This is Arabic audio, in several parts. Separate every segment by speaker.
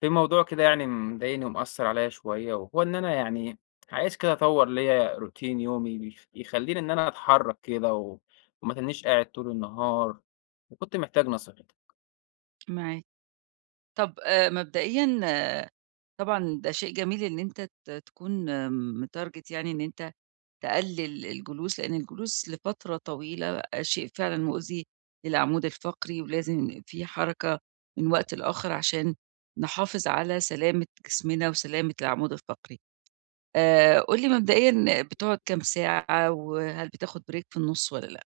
Speaker 1: في موضوع كده يعني مضايقني ومأثر عليا شوية، وهو إن أنا يعني عايز كده أطوّر ليّا روتين يومي يخلّيني إن أنا أتحرك كده وما أتنّيش قاعد طول النهار، وكنت محتاج نصيحتك.
Speaker 2: معاك. طب مبدئيًا طبعًا ده شيء جميل إن أنت تكون متارجت يعني إن أنت تقلل الجلوس، لإن الجلوس لفترة طويلة شيء فعلًا مؤذي للعمود الفقري، ولازم في حركة من وقت لآخر عشان نحافظ على سلامة جسمنا وسلامة العمود الفقري. قُل لي مبدئيًا بتقعد كام ساعة، وهل بتاخد break في النُص والّا لأ؟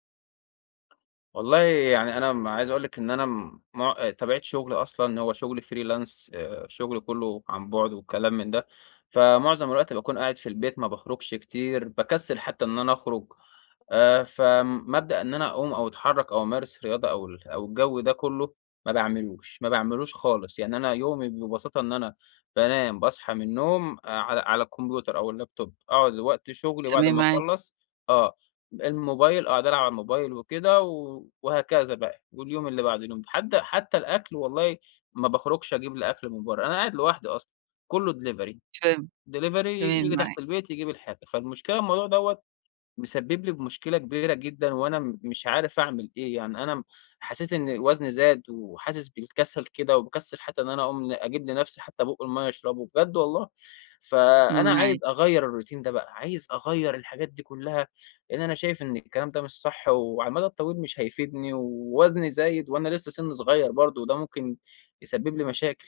Speaker 1: والله يعني أنا عايز أقول لك إن أنا مع طبيعة شغلي أصلًا هو شغل freelance، شغل كلّه عن بُعد وكلام من ده. فمعظم الوقت باكون قاعد في البيت ما باخرجش كتير، باكسّل حتى إن أنا أخرج. فمبدأ إن أنا أقوم أو أتحرك أو أمارس رياضة أو الجو ده كله ما باعملوش، ما باعملوش خالص. يعني أنا يومي ببساطة إن أنا بانام، باصحى من النوم، على الكمبيوتر أو اللابتوب، أقعد لوقت شغلي بعد
Speaker 2: تمام
Speaker 1: ما
Speaker 2: معاك.
Speaker 1: أخلّص. آه، الموبايل أقعد ألعب على الموبايل وكده وهكذا بقى، واليوم اللي بعد اليوم، حتى الأكل والله ما باخرجش أجيب لي أكل من برّه، أنا قاعد لوحدي أصلًا، كله delivery،
Speaker 2: فاهم.
Speaker 1: delivery
Speaker 2: تمام
Speaker 1: ييجي
Speaker 2: معاك.
Speaker 1: تحت البيت يجيب الحاجة. فالمشكلة الموضوع دوّة مسبب لي مشكلة كبيرة جدًا، وأنا مش عارف أعمل إيه. يعني أنا حسيت إن وزني زاد، وحاسس بالكسل كده، وباكسّل حتى إن أنا أقوم أجيب لنفسي حتى بُق المَيّة أشربه بجد والله. فأنا
Speaker 2: معاك.
Speaker 1: عايز أغيّر الروتين ده بقى، عايز أغيّر الحاجات دي كلّها، لإن أنا شايف إن الكلام ده مش صح، وعلى المدى الطويل مش هيفيدني، ووزني زايد وأنا لسه سِنّي صغير برضه، وده ممكن يسبب لي مشاكل.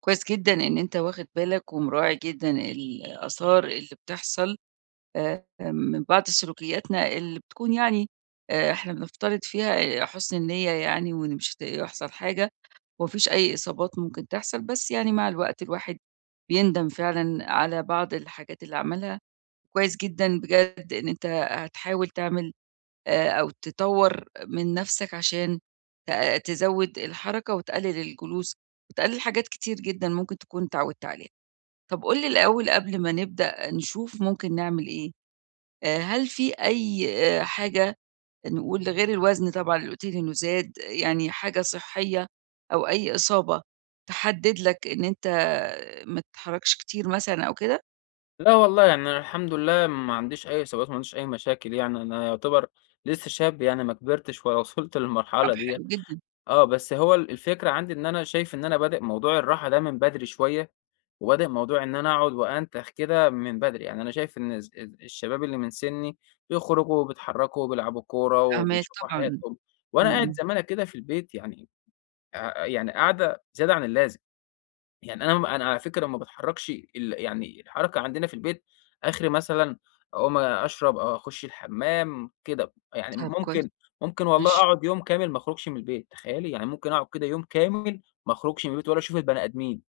Speaker 2: كويس جدًا إن أنت واخد بالك ومراعي جدًا الآثار اللي بتحصل من بعض سلوكياتنا اللي بتكون يعني إحنا بنفترض فيها حُسن النية يعني وإن مش هت يحصل حاجة وما فيش أي إصابات ممكن تحصل، بس يعني مع الوقت الواحد بيندم فعلًا على بعض الحاجات اللي عملها. كويس جدًا بجد إن أنت هتحاول تعمل أو تطوّر من نَفْسك عشان تزوّد الحركة وتقلِّل الجلوس وتقلِّل حاجات كتير جدًا ممكن تكون اتعوّدت عليها. طَب قُل لي الأول قبل ما نبدأ نشوف ممكن نعمل إيه، هل في أي حاجة نقول غير الوزن طبعًا اللي قُلت لي إنه زاد، يعني حاجة صحّية أو أي إصابة تحدِّد لك إن أنت ما تتحرّكش كتير مثلًا أو كده؟
Speaker 1: لا والله يعني أنا الحمد لله ما عنديش أي صعوبات، ما عنديش أي مشاكل يعني، أنا يعتبر لسه شاب يعني ما كبرتش ولا وصلت
Speaker 2: طَب
Speaker 1: للمرحلة ديّة.
Speaker 2: حلو جدًا.
Speaker 1: آه، بس هو الفكرة عندي إن أنا شايف إن أنا بادئ موضوع الراحة ده من بدري شوية، وبادئ موضوع إن أنا أقعد وأنتخ كده من بدري. يعني أنا شايف إن الز ال الشباب اللي من سني بيخرجوا وبيتحركوا وبيلعبوا كورة
Speaker 2: فاهماك
Speaker 1: وبيشوفوا
Speaker 2: طبعًا.
Speaker 1: حياتهم، وأنا
Speaker 2: إمم،
Speaker 1: قاعد
Speaker 2: إمم.
Speaker 1: زمانة كده في البيت يعني قاعدة زيادة عن اللازم. يعني أنا على فكرة ما باتحرّكش يعني الحركة عندنا في البيت آخري مثلًا أقوم أشرب أو أخُش الحمّام كده. يعني
Speaker 2: طَب كويس.
Speaker 1: ممكن والله
Speaker 2: ماشي.
Speaker 1: أقعد يوم كامل ما أخرجش من البيت، تخيّلي! يعني ممكن أقعد كده يوم كامل ما أخرجش من البيت ولا أشوف البني آدمين،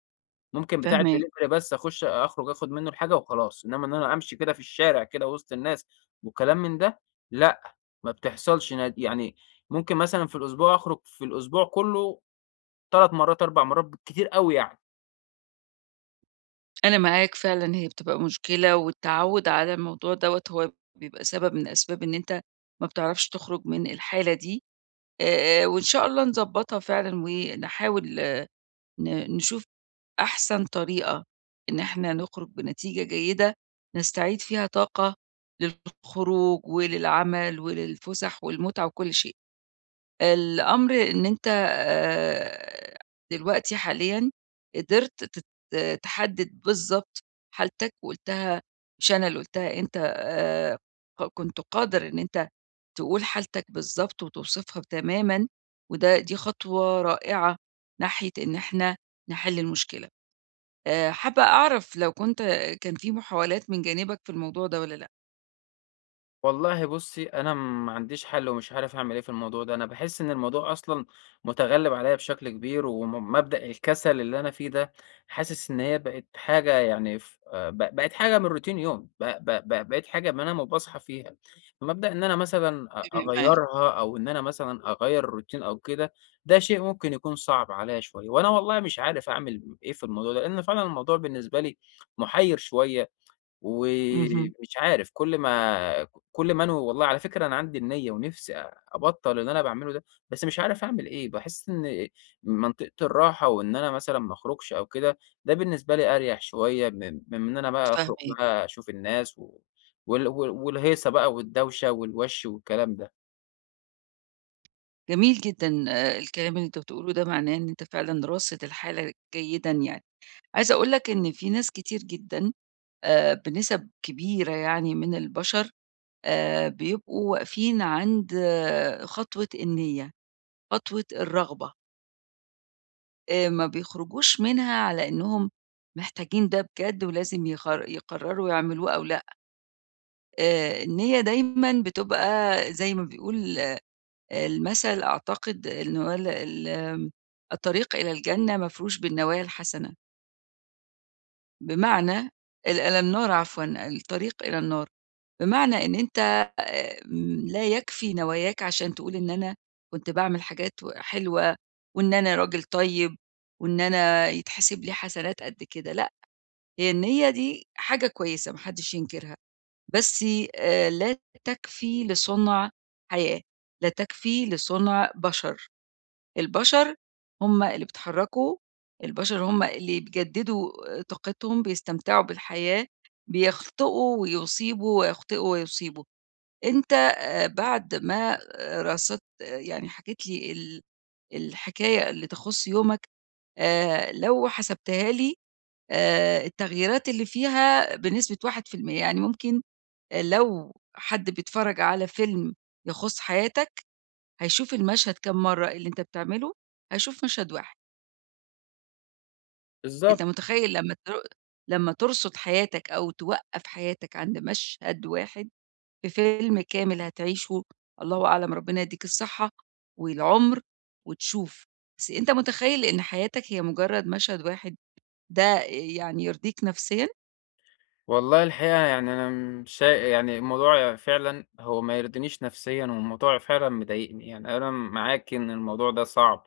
Speaker 1: ممكن بتاع
Speaker 2: فاهماك.
Speaker 1: الدليفري بس أخُش أخرج آخُد منّه الحاجة وخلاص. إنّما إن أنا أمشي كده في الشارع كده وسط الناس وكلام من ده، لأ، ما بتحصلش يعني ممكن مثلًا في الأسبوع أخرج في الأسبوع كُلّه 3 مرّات، 4 مرّات بالكتير أوي يعني.
Speaker 2: أنا معاك فعلًا، هي بتبقى مشكلة، والتعوّد على الموضوع دوّة هو بيبقى سبب من أسباب إن أنت ما بتعرفش تخرج من الحالة دي. وإن شاء الله نضبّطها فعلًا ونحاول آه، ن نشوف أحسن طريقة إن إحنا نخرج بنتيجة جيدة نستعيد فيها طاقة للخروج وللعمل وللفُسح والمتعة وكل شيء. الأمر إن أنت دلوقتي حاليًا قدرت تحدد بالضبط حالتك وقُلتها، مش أنا اللي قُلتها، أنت ق كنت قادر إن أنت تقول حالتك بالضبط وتوصفها تمامًا، وده دي خطوة رائعة ناحية إن إحنا نحل المشكلة. حابة أعرف لو كنت كان في محاولات من جانبك في الموضوع ده والّا لأ؟
Speaker 1: والله بُصّي، أنا ما عنديش حل ومش عارف أعمل إيه في الموضوع ده. أنا باحس إن الموضوع أصلًا مُتغلِّب عليّا بشكل كبير، وم مبدأ الكسل اللي أنا فيه ده، حاسس إن هي بقت حاجة يعني ف بقت حاجة من routine يوم، ب ب ب بقيت حاجة بانام وباصحى فيها. مبدأ إن أنا مثلًا أ
Speaker 2: تمام معاكِ.
Speaker 1: أغيّرها أو إن أنا مثلًا أغيّر الroutine أو كده، ده شيء ممكن يكون صعب عليّا شوية، وأنا والله مش عارف أعمل إيه في الموضوع ده، لإن فعلًا الموضوع بالنسبة لي مُحيّر شوية.
Speaker 2: اهم.
Speaker 1: ومش عارف كل ما كل ما أنا والله على فكرة أنا عندي النية ونفسي أبطّل اللي أنا باعمله ده، بس مش عارف أعمل إيه. باحس إن منطقة الراحة وإن أنا مثلًا ما أخرجش أو كده، ده بالنسبة لي أريح شوية من إن أنا بقى أخرج
Speaker 2: فاهماكِ.
Speaker 1: بقى أشوف الناس و وال وال والهيصة بقى والدوشة والوَش والكلام ده.
Speaker 2: جميل جدًا. الكلام اللي أنت بتقوله ده معناه إن أنت فعلًا راصد الحالة جيدًا يعني. عايزة أقول لك إن في ناس كتير جدًا بنسب كبيرة يعني من البشر بيبقوا واقفين عند خطوة النية، خطوة الرغبة، ما بيخرجوش منها على إنهم محتاجين ده بجد ولازم يقرروا يعملوه أو لأ. النية دايمًا بتبقى زي ما بيقول المثل، أعتقد إن هو ال ال الطريق إلى الجنة مفروش بالنوايا الحسنة، بمعنى إلى النار، عفوًا، الطريق إلى النار، بمعنى إن أنت آآ لا يكفي نواياك عشان تقول إن أنا كنت باعمل حاجات حلوة وإن أنا راجل طيب وإن أنا يتحسب لي حسنات قد كده، لأ، هي النية دي حاجة كويسة ما حدش ينكرها، بس لا تكفي لصنع حياة، لا تكفي لصنع بشر. البشر هم اللي بيتحرّكوا، البشر هم اللي بيجدّدوا طاقتهم، بيستمتعوا بالحياة، بيخطئوا ويصيبوا، ويخطئوا ويصيبوا. أنت بعد ما رصدت يعني حكيت لي الحكاية اللي تخُص يومك، لو حسبتها لي التغييرات اللي فيها بنسبة 1%، يعني ممكن لو حد بيتفرّج على فيلم يخُص حياتك، هيشوف المشهد كام مرّة اللي أنت بتعمله، هيشوف مشهد واحد. أنت
Speaker 1: بالضبط.
Speaker 2: متخيّل لمّا ترصد حياتك أو توقّف حياتك عند مشهد واحد في فيلم كامل هتعيشه، الله أعلم، ربنا يدّيك الصحة والعُمر وتشوف، بس أنت متخيّل إن حياتك هي مجرّد مشهد واحد، ده يعني يرضيك نفسيًا؟
Speaker 1: والله الحقيقة يعني أنا مش شا يعني الموضوع فعلًا هو ما يرضينيش نفسيًا، والموضوع فعلًا مضايقني. يعني أنا معاكِ إن الموضوع ده صعب،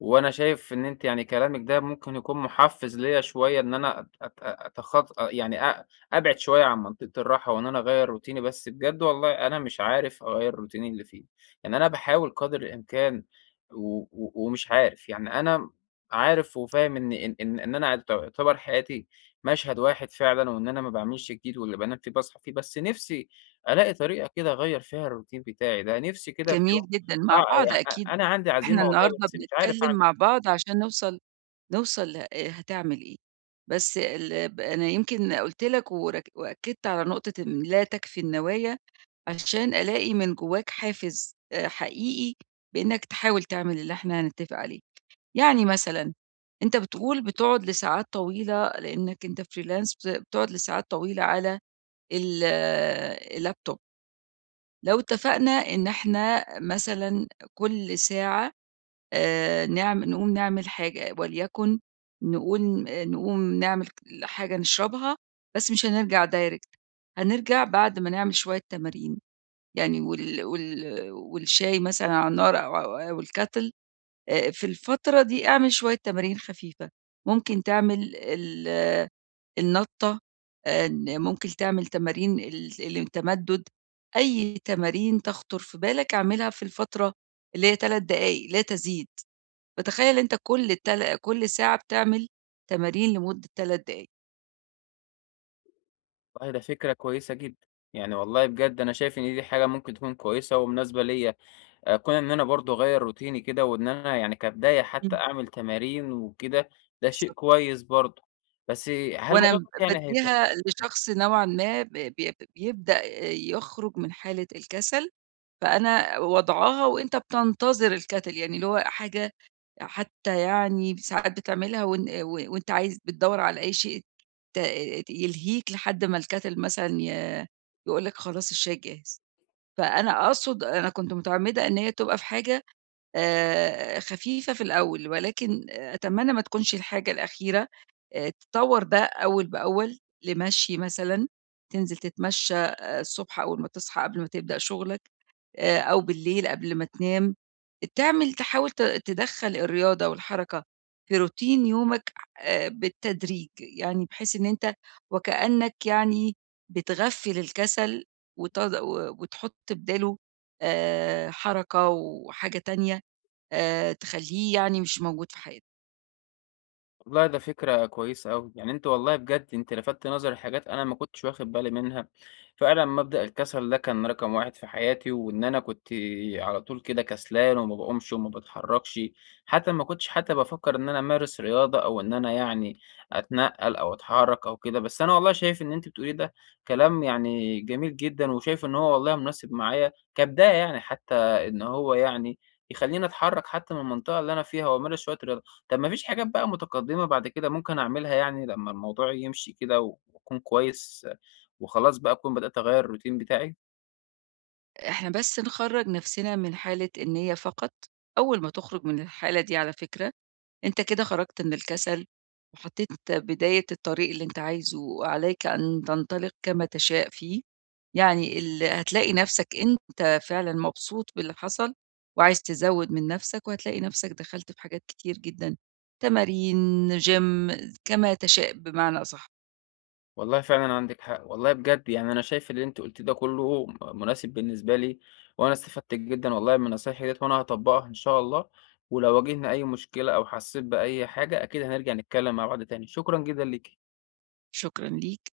Speaker 1: وأنا شايف إن أنتِ يعني كلامِك ده ممكن يكون محفز ليّا شوية إن أنا أت أت أتخط يعني أبعد شوية عن منطقة الراحة، وإن أنا أغيّر روتيني. بس بجد والله أنا مش عارف أغيّر روتيني اللي فيه، يعني أنا باحاول قدر الإمكان و و ومش عارف. يعني أنا عارف وفاهم إن أنا يعتبر حياتي مشهد واحد فعلًا، وإن أنا ما باعملش جديد واللي بانام فيه باصحى فيه، بس نِفْسي ألاقي طريقة كده أغيّر فيها الroutine بتاعي ده. نِفْسي كده في يوم
Speaker 2: جميل جدًا، مع بعض
Speaker 1: آه، أ
Speaker 2: أكيد.
Speaker 1: أ أنا عندي
Speaker 2: إحنا
Speaker 1: عزيمة والله
Speaker 2: النهارده
Speaker 1: بس مش عارف
Speaker 2: بنتكلّم
Speaker 1: أعمل
Speaker 2: مع
Speaker 1: إيه.
Speaker 2: بعض عشان نوصل ل هتعمل إيه، بس ال ب أنا يمكن قُلت لك ورك وأكّدت على نقطة إن لا تكفي النوايا عشان ألاقي من جواك حافز حقيقي بإنك تحاول تعمل اللي إحنا هنتفق عليه. يعني مثلًا أنت بتقول بتقعد لساعات طويلة لإنك أنت freelance بتقعد لساعات طويلة على ال آه، اللابتوب. لو اتفقنا إن إحنا مثلًا كل ساعة نعم نقوم نعمل حاجة، وليكن نقول نقوم نعمل حاجة نشربها، بس مش هنرجع direct، هنرجع بعد ما نعمل شوية تمارين. يعني والشاي مثلًا على النار أو الكاتل. في الفترة دي اعمل شوية تمارين خفيفة، ممكن تعمل النطة، ن ممكن تعمل تمارين التمدد، أي تمارين تخطر في بالك اعملها في الفترة اللي هي 3 دقايق لا تزيد، فتخيل أنت كل ساعة بتعمل تمارين لمدة 3 دقايق.
Speaker 1: والله ده فكرة كويسة جدًا. يعني والله بجد أنا شايف إن دي حاجة ممكن تكون كويسة ومناسبة ليّا، كون إن أنا برضه أغيّر روتيني كده وإن أنا يعني كبداية حتى
Speaker 2: إمم.
Speaker 1: أعمل تمارين وكده، ده شيء
Speaker 2: بالضبط.
Speaker 1: كويس برضه. بس هل
Speaker 2: وأنا
Speaker 1: الموضوع ده يعني
Speaker 2: بادّيها لشخص نوعًا ما ب ب بيبدأ يخرج من حالة الكسل، فأنا واضعاها وأنت بتنتظر الكَتَل، يعني اللي هو حاجة حتى يعني ساعات بتعملها، وإن و وأنت عايز بتدوّر على أي شيء ت يلهيك لحد ما الكَتَل مثلًا يقول لك خلاص الشاي جاهز. فأنا أقصد أنا كنت متعمّدة إن هي تبقى في حاجة خفيفة في الأول، ولكن أتمنى ما تكونش الحاجة الأخيرة، تطوّر ده أول بأول لمشي مثلًا، تنزل تتمشى الصبح أول ما تصحى قبل ما تبدأ شغلك، أو بالليل قبل ما تنام، تحاول تدخّل الرياضة والحركة في روتين يومك بالتدريج، يعني بحيث إن أنت وكأنك يعني بتغفّل الكسل وت و وتحط بداله حركة وحاجة تانية. تخلّيه يعني مش موجود في حياتنا،
Speaker 1: والله ده فكرة كويسة أوي. يعني أنت والله بجد أنت لفتت نظري لحاجات أنا ما كنتش واخد بالي منها. فعلًا مبدأ الكسل ده كان رقم واحد في حياتي، وإن أنا كنت على طول كده كسلان وما باقومش وما باتحركش، حتى ما كنتش حتى بافكر إن أنا أمارس رياضة أو إن أنا يعني أتنقل أو أتحرك أو كده. بس أنا والله شايف إن أنتِ بتقوليه ده كلام يعني جميل جدًا، وشايف إن هو والله مناسب معايا كبداية يعني حتى إن هو يعني يخليني أتحرك حتى من المنطقة اللي أنا فيها وأمارس شوية رياضة. طب ما فيش حاجات بقى متقدمة بعد كده ممكن أعملها يعني لمّا الموضوع يمشي كده وأكون كويس وخلاص بقى أكون بدأت أغيّر الروتين بتاعي؟
Speaker 2: إحنا بس نخرّج نفسنا من حالة النية فقط، أول ما تخرج من الحالة دي على فكرة، أنت كده خرجت من الكسل، وحطيت بداية الطريق اللي أنت عايزه، وعليك أن تنطلق كما تشاء فيه، يعني هتلاقي نفسك أنت فعلًا مبسوط باللي حصل، وعايز تزوّد من نفسك، وهتلاقي نفسك دخلت في حاجات كتير جدًا، تمارين، gym كما تشاء بمعنى أصح.
Speaker 1: والله فعلًا عندِك حق. والله بجد يعني أنا شايف اللي أنتِ قُلتيه ده كلّه مناسب بالنسبة لي، وأنا استفدت جدًا والله من نصايحِك ديّة وأنا هاطبّقها إن شاء الله. ولو واجهنا أي مشكلة أو حسّيت بأي حاجة أكيد هنرجع نتكلّم مع بعض تاني. شكرًا جدًا ليكِ.
Speaker 2: شكرًا ليك.